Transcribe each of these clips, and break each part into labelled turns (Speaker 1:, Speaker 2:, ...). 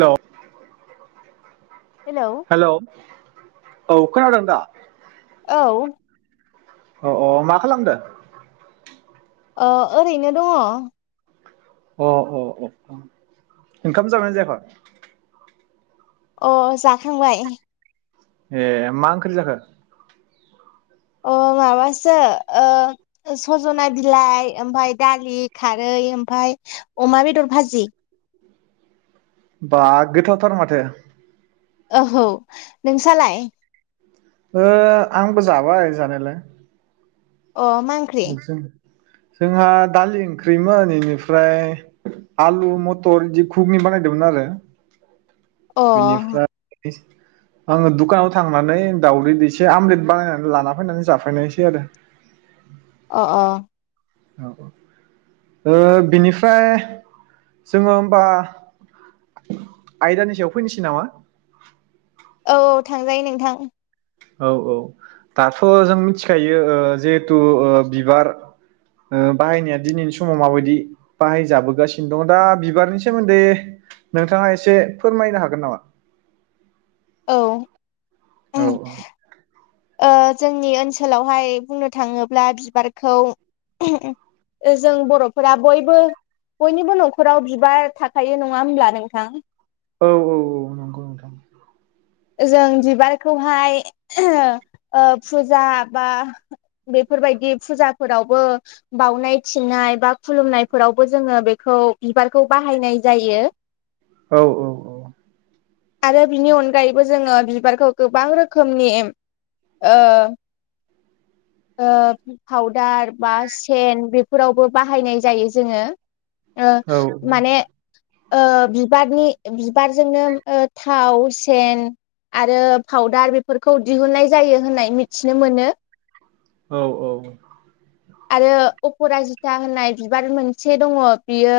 Speaker 1: Hello. Hello. औ खोनादों दा?
Speaker 2: औ
Speaker 1: अ अ मा खालामदों?
Speaker 2: औ ओरैनो दङ।
Speaker 1: अ अ अ ओंखाम जागोनना जायाख?
Speaker 2: अ जाखांबाय।
Speaker 1: ए मा ओंख्रि जाखो?
Speaker 2: अ माबासो ओ सजना बिलाइ ओमफाय दालि खारै ओमफाय अमा बेदर भाजि।
Speaker 1: बा गोथाव थार माथो।
Speaker 2: औह नोंसालाय?
Speaker 1: ओ आंबो जाबाय जानायालाय।
Speaker 2: अ मांख्रि?
Speaker 1: जों जोंहा दालि ओंख्रिमोन इनिफ्राय आलु मथर इदि कुगनि बानायदोंमोन आरो।
Speaker 2: अ।
Speaker 1: बिनिफ्राय आङो दुखानाव थांनानै दावदै दैसे आमलेट बानायनानै लाना फैनानै जाफैनायसै आरो।
Speaker 2: अ अ।
Speaker 1: औ औ ओ बिनिफ्राय जोङो होमबा आयदानि सायाव फैनोसै नामा
Speaker 2: औ औ थांजायो नोंथां।
Speaker 1: औ औ दाथ जों मिथिखायो ओ जिहेथु ओ बिबार ओ बाहायनाया दिनैनि समाव माबायदि बाहायजाबोगासिनो दं दा बिबारनि सोमोन्दै नोंथाङा एसे फोरमायनो हागोन नामा?
Speaker 2: औ।
Speaker 1: औ
Speaker 2: उम
Speaker 1: औ।
Speaker 2: ओ जोंनि ओनसोलावहाय बुंनो थाङोब्ला बिबारखौ जों बरफोरा बयबो बयनिबो नखराव बिबार थाखायो नङा होमब्ला नोंथां।
Speaker 1: औ औ औ नंगौ नोंथां।
Speaker 2: जों बिबारखौहाय ओ फुजा बा बेफोरबायदि फुजाफोरावबो बाउनाय थिनाय बा खुलुमनायफोरावबो जोङो बेखौ बिबारखौ बाहायनाय जायो।
Speaker 1: औ औ औ।
Speaker 2: आरो बिनि अन गायैबो जोङो बिबारखौ गोबां रोखोमनि ओ ओ पावदार बा सेन बेफोरावबो बाहायनाय जायो जोङो। ओ
Speaker 1: औ
Speaker 2: माने ओ बिबारनि बिबारजोंनो ओ थावस स सेन आरो फाउदार बेफोरखौ दिहुननाय जायो होननाय मिथिनो मोनो।
Speaker 1: औ औ।
Speaker 2: आरो अपराजिता होननाय बिबार मोनसे दङ बियो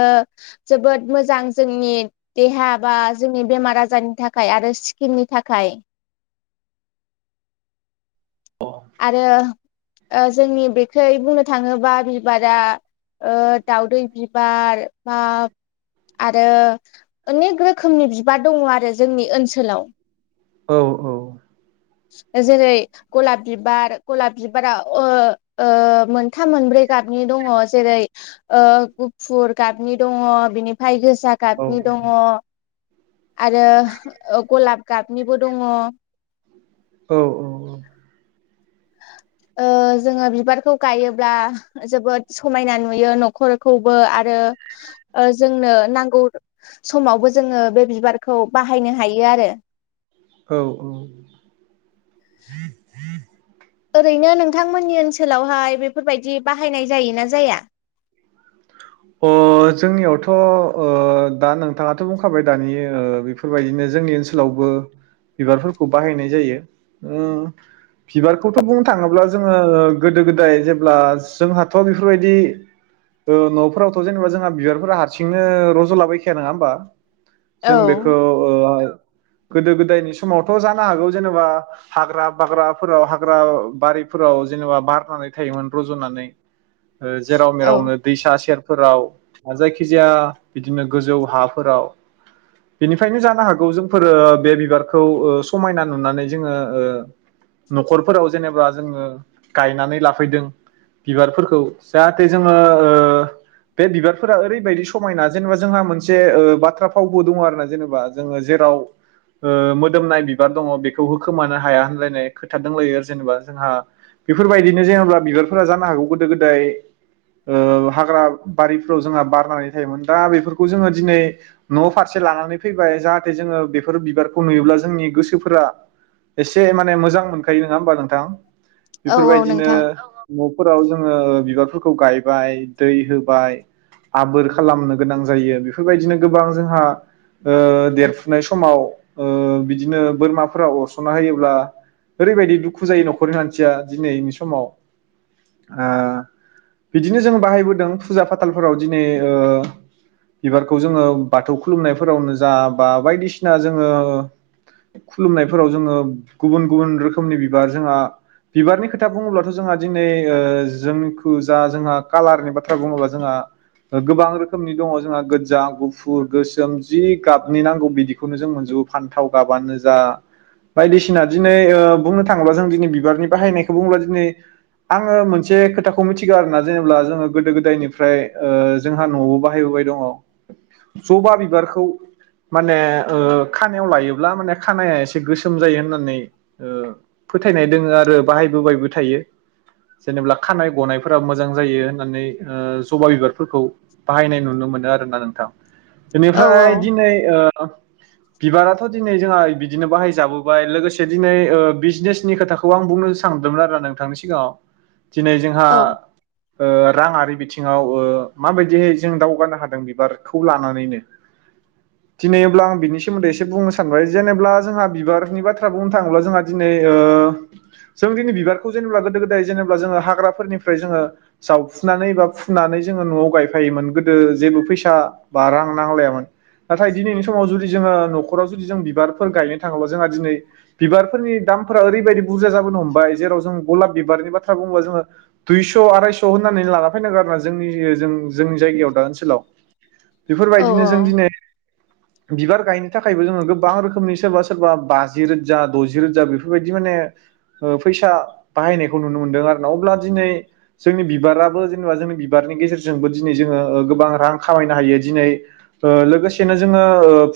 Speaker 2: जोबोद मोजां जोंनि देहा बा जोंनि बेमार आजारनि थाखाय आरो सिक्किननि थाखाय। आरो। ओ जोंनि बेखै बुंनो थाङोबा बिबारा ओ दाउदै बिबार। बा आरो अनेक रोखोमनि बिबार दङ आरो जोंनि ओनसोलाव।
Speaker 1: औ औ
Speaker 2: जेरै गलाब बिबार गलाब बिबारा ओ ओ मोनथाम मोनब्रै गाबनि दङ जेरै ओ गुफुर गाबनि दङ बिनिफ्राय गोज फिसा गाबनि दङ। आरो ओ गलाब गाबनिबो दङ
Speaker 1: औ औ औ
Speaker 2: ओ जोङो बिबारखौ गायोब्ला जोबोद समायना नुयो नखरखौबो आरो ओ जोंनो नांगौ समावबो जोङो बे बिबारखौ बाहायनो हायो आरो
Speaker 1: औ औ।
Speaker 2: [inaudible] ओरैनो नोंथांमोननि ओनसोलावहाय बेफोरबायदि बाहायनाय जायोना जाया
Speaker 1: अ जोंनियावथ ओ दा नोंथांङाथ बुंखाबाय दानि ओ बेफोरबायदिनो जोंनि ओनसोलावबो बिबारफोरखौ बाहायनाय जायो ओम बिबारखौथ बुंनो थाङोब्ला जोङो गोदो गोदाय जेब्ला जोंहाथ बेफोरबायदि। ओ न'फोरावथ' जेनेबा जोंहा बिबारफोरा हारसिंनो रजलाबायखाया नङा होमबा जों बेखौ
Speaker 2: औ
Speaker 1: ओ गोदो गोदायनि समावथ जानो हागौ जेनेबा हाग्रा बाग्राफोराव हाग्रा बारिफोराव जेनेबा बारनानै थायोमोन रजनानै ओ जेराव
Speaker 2: औ
Speaker 1: मेरावनो दैसा सेरफोराव जायखिजाया बिदिनो गोजौ हाफोराव बेनिफ्रायनो जानो हागौ जोंफोरो बे बिबारखौ ओ समायना नुनानै जोङो ओ नखरफोराव जेनेबा जोङो गायनानै लाफैदों बिबारफोरखौ जाहाथे जोङो ओ बे बिबारफोरा ओरैबायदि समायना जेनेबा जोंहा मोनसे ओ बाथ्रा फावबो दङ आरोना जेनेबा जोङो जेराव ओ मोदोमनाय बिबार दङ बे। थेवबो खोमानो हाया होनलायनाय खोथा दोंलायो आर। जेनेबा जोंहा बेफोरबायदिनो जायाब्ला बिबारफोरा जानो हागौ गोदो गोदाय ओ हाग्रा बारिफ्राव जोंहा बारनानै थायोमोन दा बेफोरखौ जोङो दिनै न' फारसे लानानै फैबाय जाहाथे जोङो बेफोर बिबार खौ नुयोब्ला जोंनि गोसोफोरा। एसे माने मोजां मोनखायो नङा होमबा नों दां
Speaker 2: औ औ
Speaker 1: बेफोरबायदिनो
Speaker 2: नोंथां
Speaker 1: फोराव जोङो बिबारफोरखौ गाय बाय दै होबाय आबोर खालामनो गोनां जायो बेफोरबायदिनो गोबां जोंहा ओ देरफुनाय समाव ओ बिदिनो बोरमाफोरा अरसनना होयोब्ला ओरैबायदि दुखु जायो नखरनि मानसिया दिनैनि समाव आ बिदिनो जों बाहायबोदों फुजा फाथालफोराव दिनै ओ बिबारखौ जोङो बाथौ खुलुमनायफोरावनो जा बा बायदिसिना जोङो खुलुमनायफोराव जोङो गुबुन गुबुन रोखोमनि बिबार जोंहा बिबारनि खोथा बुङोब्लाथ जोंहा दिनै ओ जोंखो दा जोंहा कालारनि बाथ्रा बुङोबा जोंहा गोबां रोखोमनि दङ जोंहा गोजा गुफुर गोसोम जि गाबनि नांगौ बिदिखौनो जों मोनजोबो फान्थाव गाबानो जाअ बायदिसिना दिनै बुंनो थाङोब्ला जों दिनै बिबारनि बाहायनायखौ बुङोब्ला दिनै आङो मोनसे खोथाखौ सिगां जेनब्ला जोङो गोदो गोदायनिफ्राय जोंहा नआव बाहायबोबाय दङ जबा बिबारखौ माने ओ खानायाव लायोब्ला माने खानाया एसे गोसोम जायो होननानै ओ फोथायनाय दोंङो आरो बाहायबोबायबो थायो जेनब्ला खानाय गनाय फोरा मोजां जायो होननानै ओ जबा बिबारफोरखौ बाहायनाय नुनो मोनो आरो ना नोंथां ।
Speaker 2: औ
Speaker 1: बेनिफ्राय
Speaker 2: औ
Speaker 1: दिनै ओ ओह बिबाराथ' दिनै जोंहा बिदिनो बाहाय जाबोबाय लोगोसे दिनै ओ बिजनेसनि खोथाखौ आं बुंनो सानदोंमोन आरो नोंथांनि सिगाङाव दिनै जोंहा
Speaker 2: औ
Speaker 1: ओ राङारि बिथिङाव ओ माबायदिहै जों दावगानो हादों बिबारखौ लानानैनो दिनै अब्ला आं बिनि सोमोन्दै एसे बुंनो सानबाय जेनेब्ला जोंहा बिबारनि बाथ्रा बुंनो थाङोब्ला जोंहा दिनै ओ जों दिनै बिबारखौ जेनेबा गोदो गोदाय जेनेबा जोङो हाग्राफोरनि। निफ्राय जोङो जावफुनानै बा फुनानै जोङो न'आव गायफायोमोन गोदो जेबो फैसा बा रां नांलायामोन नाथाय दिनैनि समाव जुदि जोङो न'खराव जुदि जों बिबारफोर गायनो थाङोब्ला जोंहा दिनै बिबारफोरनि दामफोरा ओरैबायदि बुरजा जाबोनो हमबाय जेराव जों गलाब बिबारनि बाथ्रा बुङोबा जोङो दुइस' आरायस' होननानै लाना फैनांगोन आरोना जोंनि जों जोंनि जायगायाव दा ओनसोलाव
Speaker 2: औ
Speaker 1: बेफोरबायदिनो जों दिनै बिबार गायनो थाखायबो जोङो गोबां रोखोमनि सोरबा सोरबा बाजि रोजा दजि रोजा बेफोरबायदि माने ओ फैसा बाहायनायखौ नुनो मोनदों आरो ना अब्ला दिनै जोंनि बिबाराबो जेनेबा जोंनि बिबारनि गेजेरजोंबो दिनै जोङो ओ गोबां रां खामायनो हायो दिनै ओ लोगोसेनो जोङो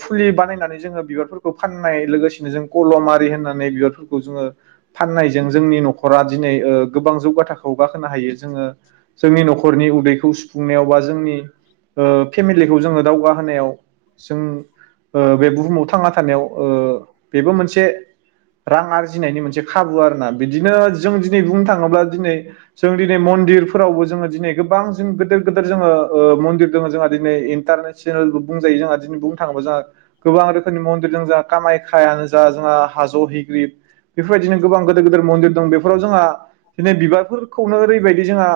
Speaker 1: फुलि बानायनानै जोङो बिबारफोरखौ फाननाय लोगोसेनो जों कलम आरि होननानै बिबारफोरखौ जोङो फाननायजों जोंनि नखरा दिनै ओ गोबां जौगा थाख। खौ गाखोनो हायो जोङो जोंनि नखरनि उदैखौ सुफुंनायाव बा जोंनि ओ फेमिलिखौ जोङो दावगाहोनायाव जों। ओ बे बुहुमाव थांना थानायाव ओ बेबो मोनसे रां आरजिनायनि मोनसे खाबु आरोना बिदिनो जों दिनै बुंनो थाङोब्ला दिनै जों दिनै मन्दिरफोरावबो जोङो दिनै गोबां गोदोर गोदोर जोङो ओ मन्दिर दङ जोंहा दिनै इन्टारनेसनेलबो बुंजायो जोंहा दिनै बुंनो थाङोबा जोंहा गोबां रोखोमनि मन्दिर दोङो जोंहा कामायखायानो जा जोंहा हाज हैग्रिब बेफोरबायदिनो गोबांद गो गिदिर गेदिर मन्दिर दं बेफोराव जोंहा दिनै बिबारफोर नो ओरैबायदि जोंहा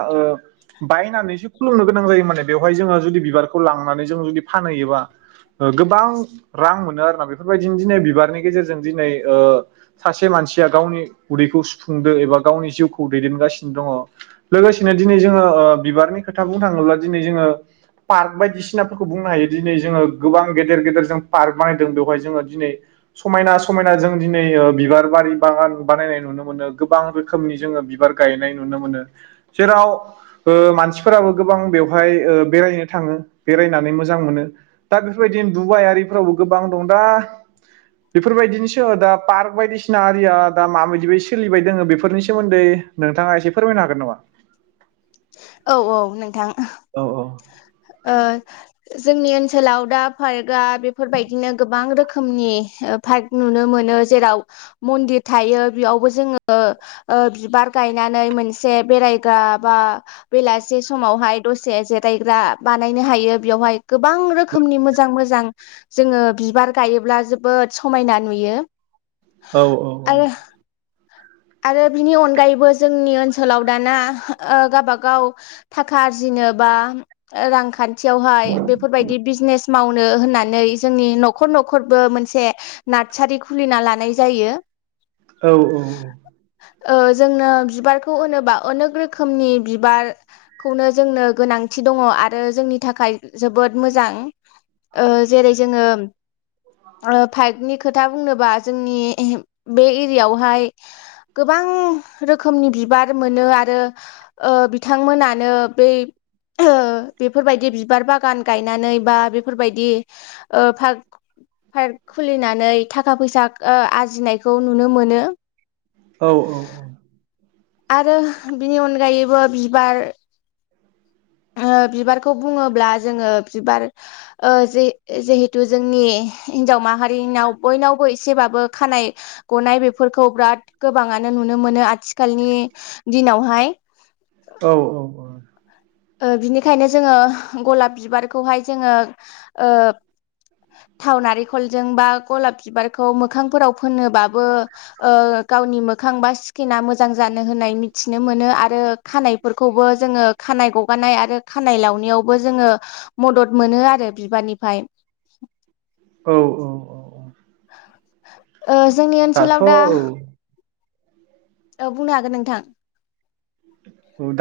Speaker 1: बायनानैसो खुलुमनो गोनां जायो माने बेवहाय जोङो। जुदि बिबारखौ लांनानै जों जुदि फानहैयोबा गोबां रां मोनो आरोना बे बेफोरबायदिनो दिनै बिबारनि गेजेरजों दिनै ओ सासे मानसिया गावनि उदैखौ सुफुंदो एबा गावनि जिउखौ दैदेनगासिनो। दङ लोगोसेनो दिनै जोङो ओ बिबारनि खोथा बुंनो थाङोब्ला दिनै जोङो पार्क बायदिसिनाफोरखौ बुंनो हायो दिनै जोङो गोबां गेदेर गेदेर जों पार्क बानायदों बेवहाय जोङो दिनै समायना समायना जों दिनै बिबार बारि बागान बानायनाय नुनो मोनो गोबां रोखोमनि जोङो बिबार गायनाय नुनो मोनो जेराव ओ मानसिफोराबो गोबां बेवहाय बेरायनो थाङो बेरायनानै मोजां मोनो दा बेफोरबायदिनो दुबाइ आरिफोरावबो गोबां दं दा बेफोरबायदिनोसो दा पार्क बायदिसिना आरिया दा माबायदि बादि सोलिबाय दोङो बेफोरनि सोमोन्दै नोंथाङा एसे फोरमायनो हागोन नामा?
Speaker 2: औ-औ नोंथां।
Speaker 1: औ
Speaker 2: ओह जोंनि ओनसोलाव दा पार्कआ बेफोरबायदिनो गोबां रोखोमनि पार्क नुनो मोनो जेराव मन्दिर थायो बेयावबो जोङो ओ बिबार गायनानै मोनसे बेरायग्रा बा बेलासे समावहाय दसे जिरायग्रा बानायनो हायो बेयावहाय गोबां रोखोमनि मोजां मोजां जोङो बिबार गायोब्ला जोबोद समायना नुयो।
Speaker 1: औ-औ-औ।
Speaker 2: आरो आरो बिनि अनगायैबो जोंनि ओनसोलाव दाना ओ गावबागाव थाखा आरजिनो बा रांखान् खाथियावहाय बेफोरबायदि बिजनेस मावनो होननानै जोंनि न'खर न'खरबो मोनसे नारसारि खुलिना लानाय जायो।
Speaker 1: औ-औ-औ।
Speaker 2: ओ जोंनो बिबारखौ होनोबा अनेक रोखोमनि बिबारखौनो जोंनो गोनांथि दङ आरो जोंनि थाखाय जोबोद मोजां ओ जेरै जोङो पाइकनि खोथा बुंनोबा जोंनि बे एरियायावहाय गोबां रोखोमनि बिबार मोनो आरो ओ बिथांमोनानो बै बेफोरबायदि बिबार बागान गायनानै बा बेफोरबायदि पार्क पार्क खुलिनानै थाखा फैसा आरजिनायखौ नुनो मोनो।
Speaker 1: औ औ औ
Speaker 2: आरो बिनि अनगायैबो बिबार ओ बिबारखौ बुङोब्ला जोङो बिबार ओ जिहेथु जोंनि हिन्जाव माहारिनाव बयनावबो एसेबाबो खानाय गनाय बेफोरखौ बिराद गोबाङानो नुनो मोनो आथिखालनि दिनावहाय।
Speaker 1: औ-औ-औ।
Speaker 2: बिनिखायनो जोङो गलाब बिबारखौहाय जोङो ओ थाव नारिेंखलजों बा गलाब बिबारखौ मोखांफोराव फोनोबाबो ओ गावनि मोखां बा स्किना मोजां जानो होननाय मिथिनो मोनो आरो खानायफोरखौबो जोङो खानाय गब माबानाय आरो खानाय लावनाययावबो जोङो मदद मोनो आरो बिबारनिफ्राय।
Speaker 1: औ-औ-औ-औ।
Speaker 2: ओ जोंनि
Speaker 1: दाथ'
Speaker 2: ओनसोलाव दा।
Speaker 1: औ
Speaker 2: औ बुंनो हागोन नोंथां।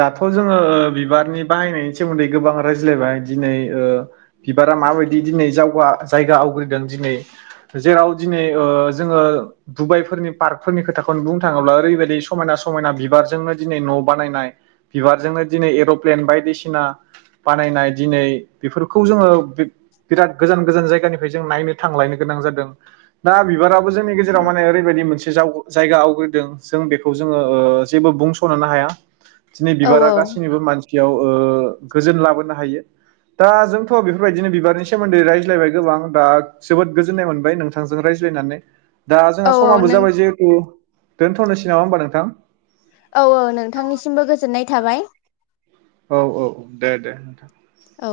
Speaker 1: दाथ जोङो ओ बिबारनि बाहायनायनि सोमोन्दै गोबां रायज्लायबाय दिनै बिबारा माबायदि दिनै जावगा जायगा आवग्रिदों दिनै जेराव दिनै ओ जोङो दुबाइफोरनि पार्कफोरनि खोथाखौनो बुंनो थाङोब्ला ओरैबायदि समायना समायना बिबारजोंनो दिनै न बानायनाय बिबारजोंनो दिनै एर'फ्लेन बायदिसिना बानायनायै बेफोरखौ गोजान गोजान जायगानिफ्राय नायनो थांनो गोनां जादों दा बिबारा जोंनि गेजेराव माने ओैबायदि मोन जावग जायगा आवग्रिदों जों बेखौ जोङो जेबो बुंस नुनो हाया। दिनै
Speaker 2: औ
Speaker 1: बिबारा
Speaker 2: औ
Speaker 1: गासैनिबो मानसि ओ गोजोन लाबोनो हायो दा जोंथ बेखौ बेबायदिनो बिबार सोमोन्दै रायज्लायबाय । गोबां दा जोबोद गोजोन्नाय मोनबाय नोंथांजों रायज्लायनानै। दा
Speaker 2: औ
Speaker 1: जोंहा
Speaker 2: औ
Speaker 1: समाबो
Speaker 2: नों
Speaker 1: जाबाय जिहेथु दोनथ'नोसै नामा होनबा नोंथां?
Speaker 2: औ औ नोंथांनिसिमबो गोज गोजोननाय थाबाय।
Speaker 1: औ औ दे दे नोंथां।
Speaker 2: औ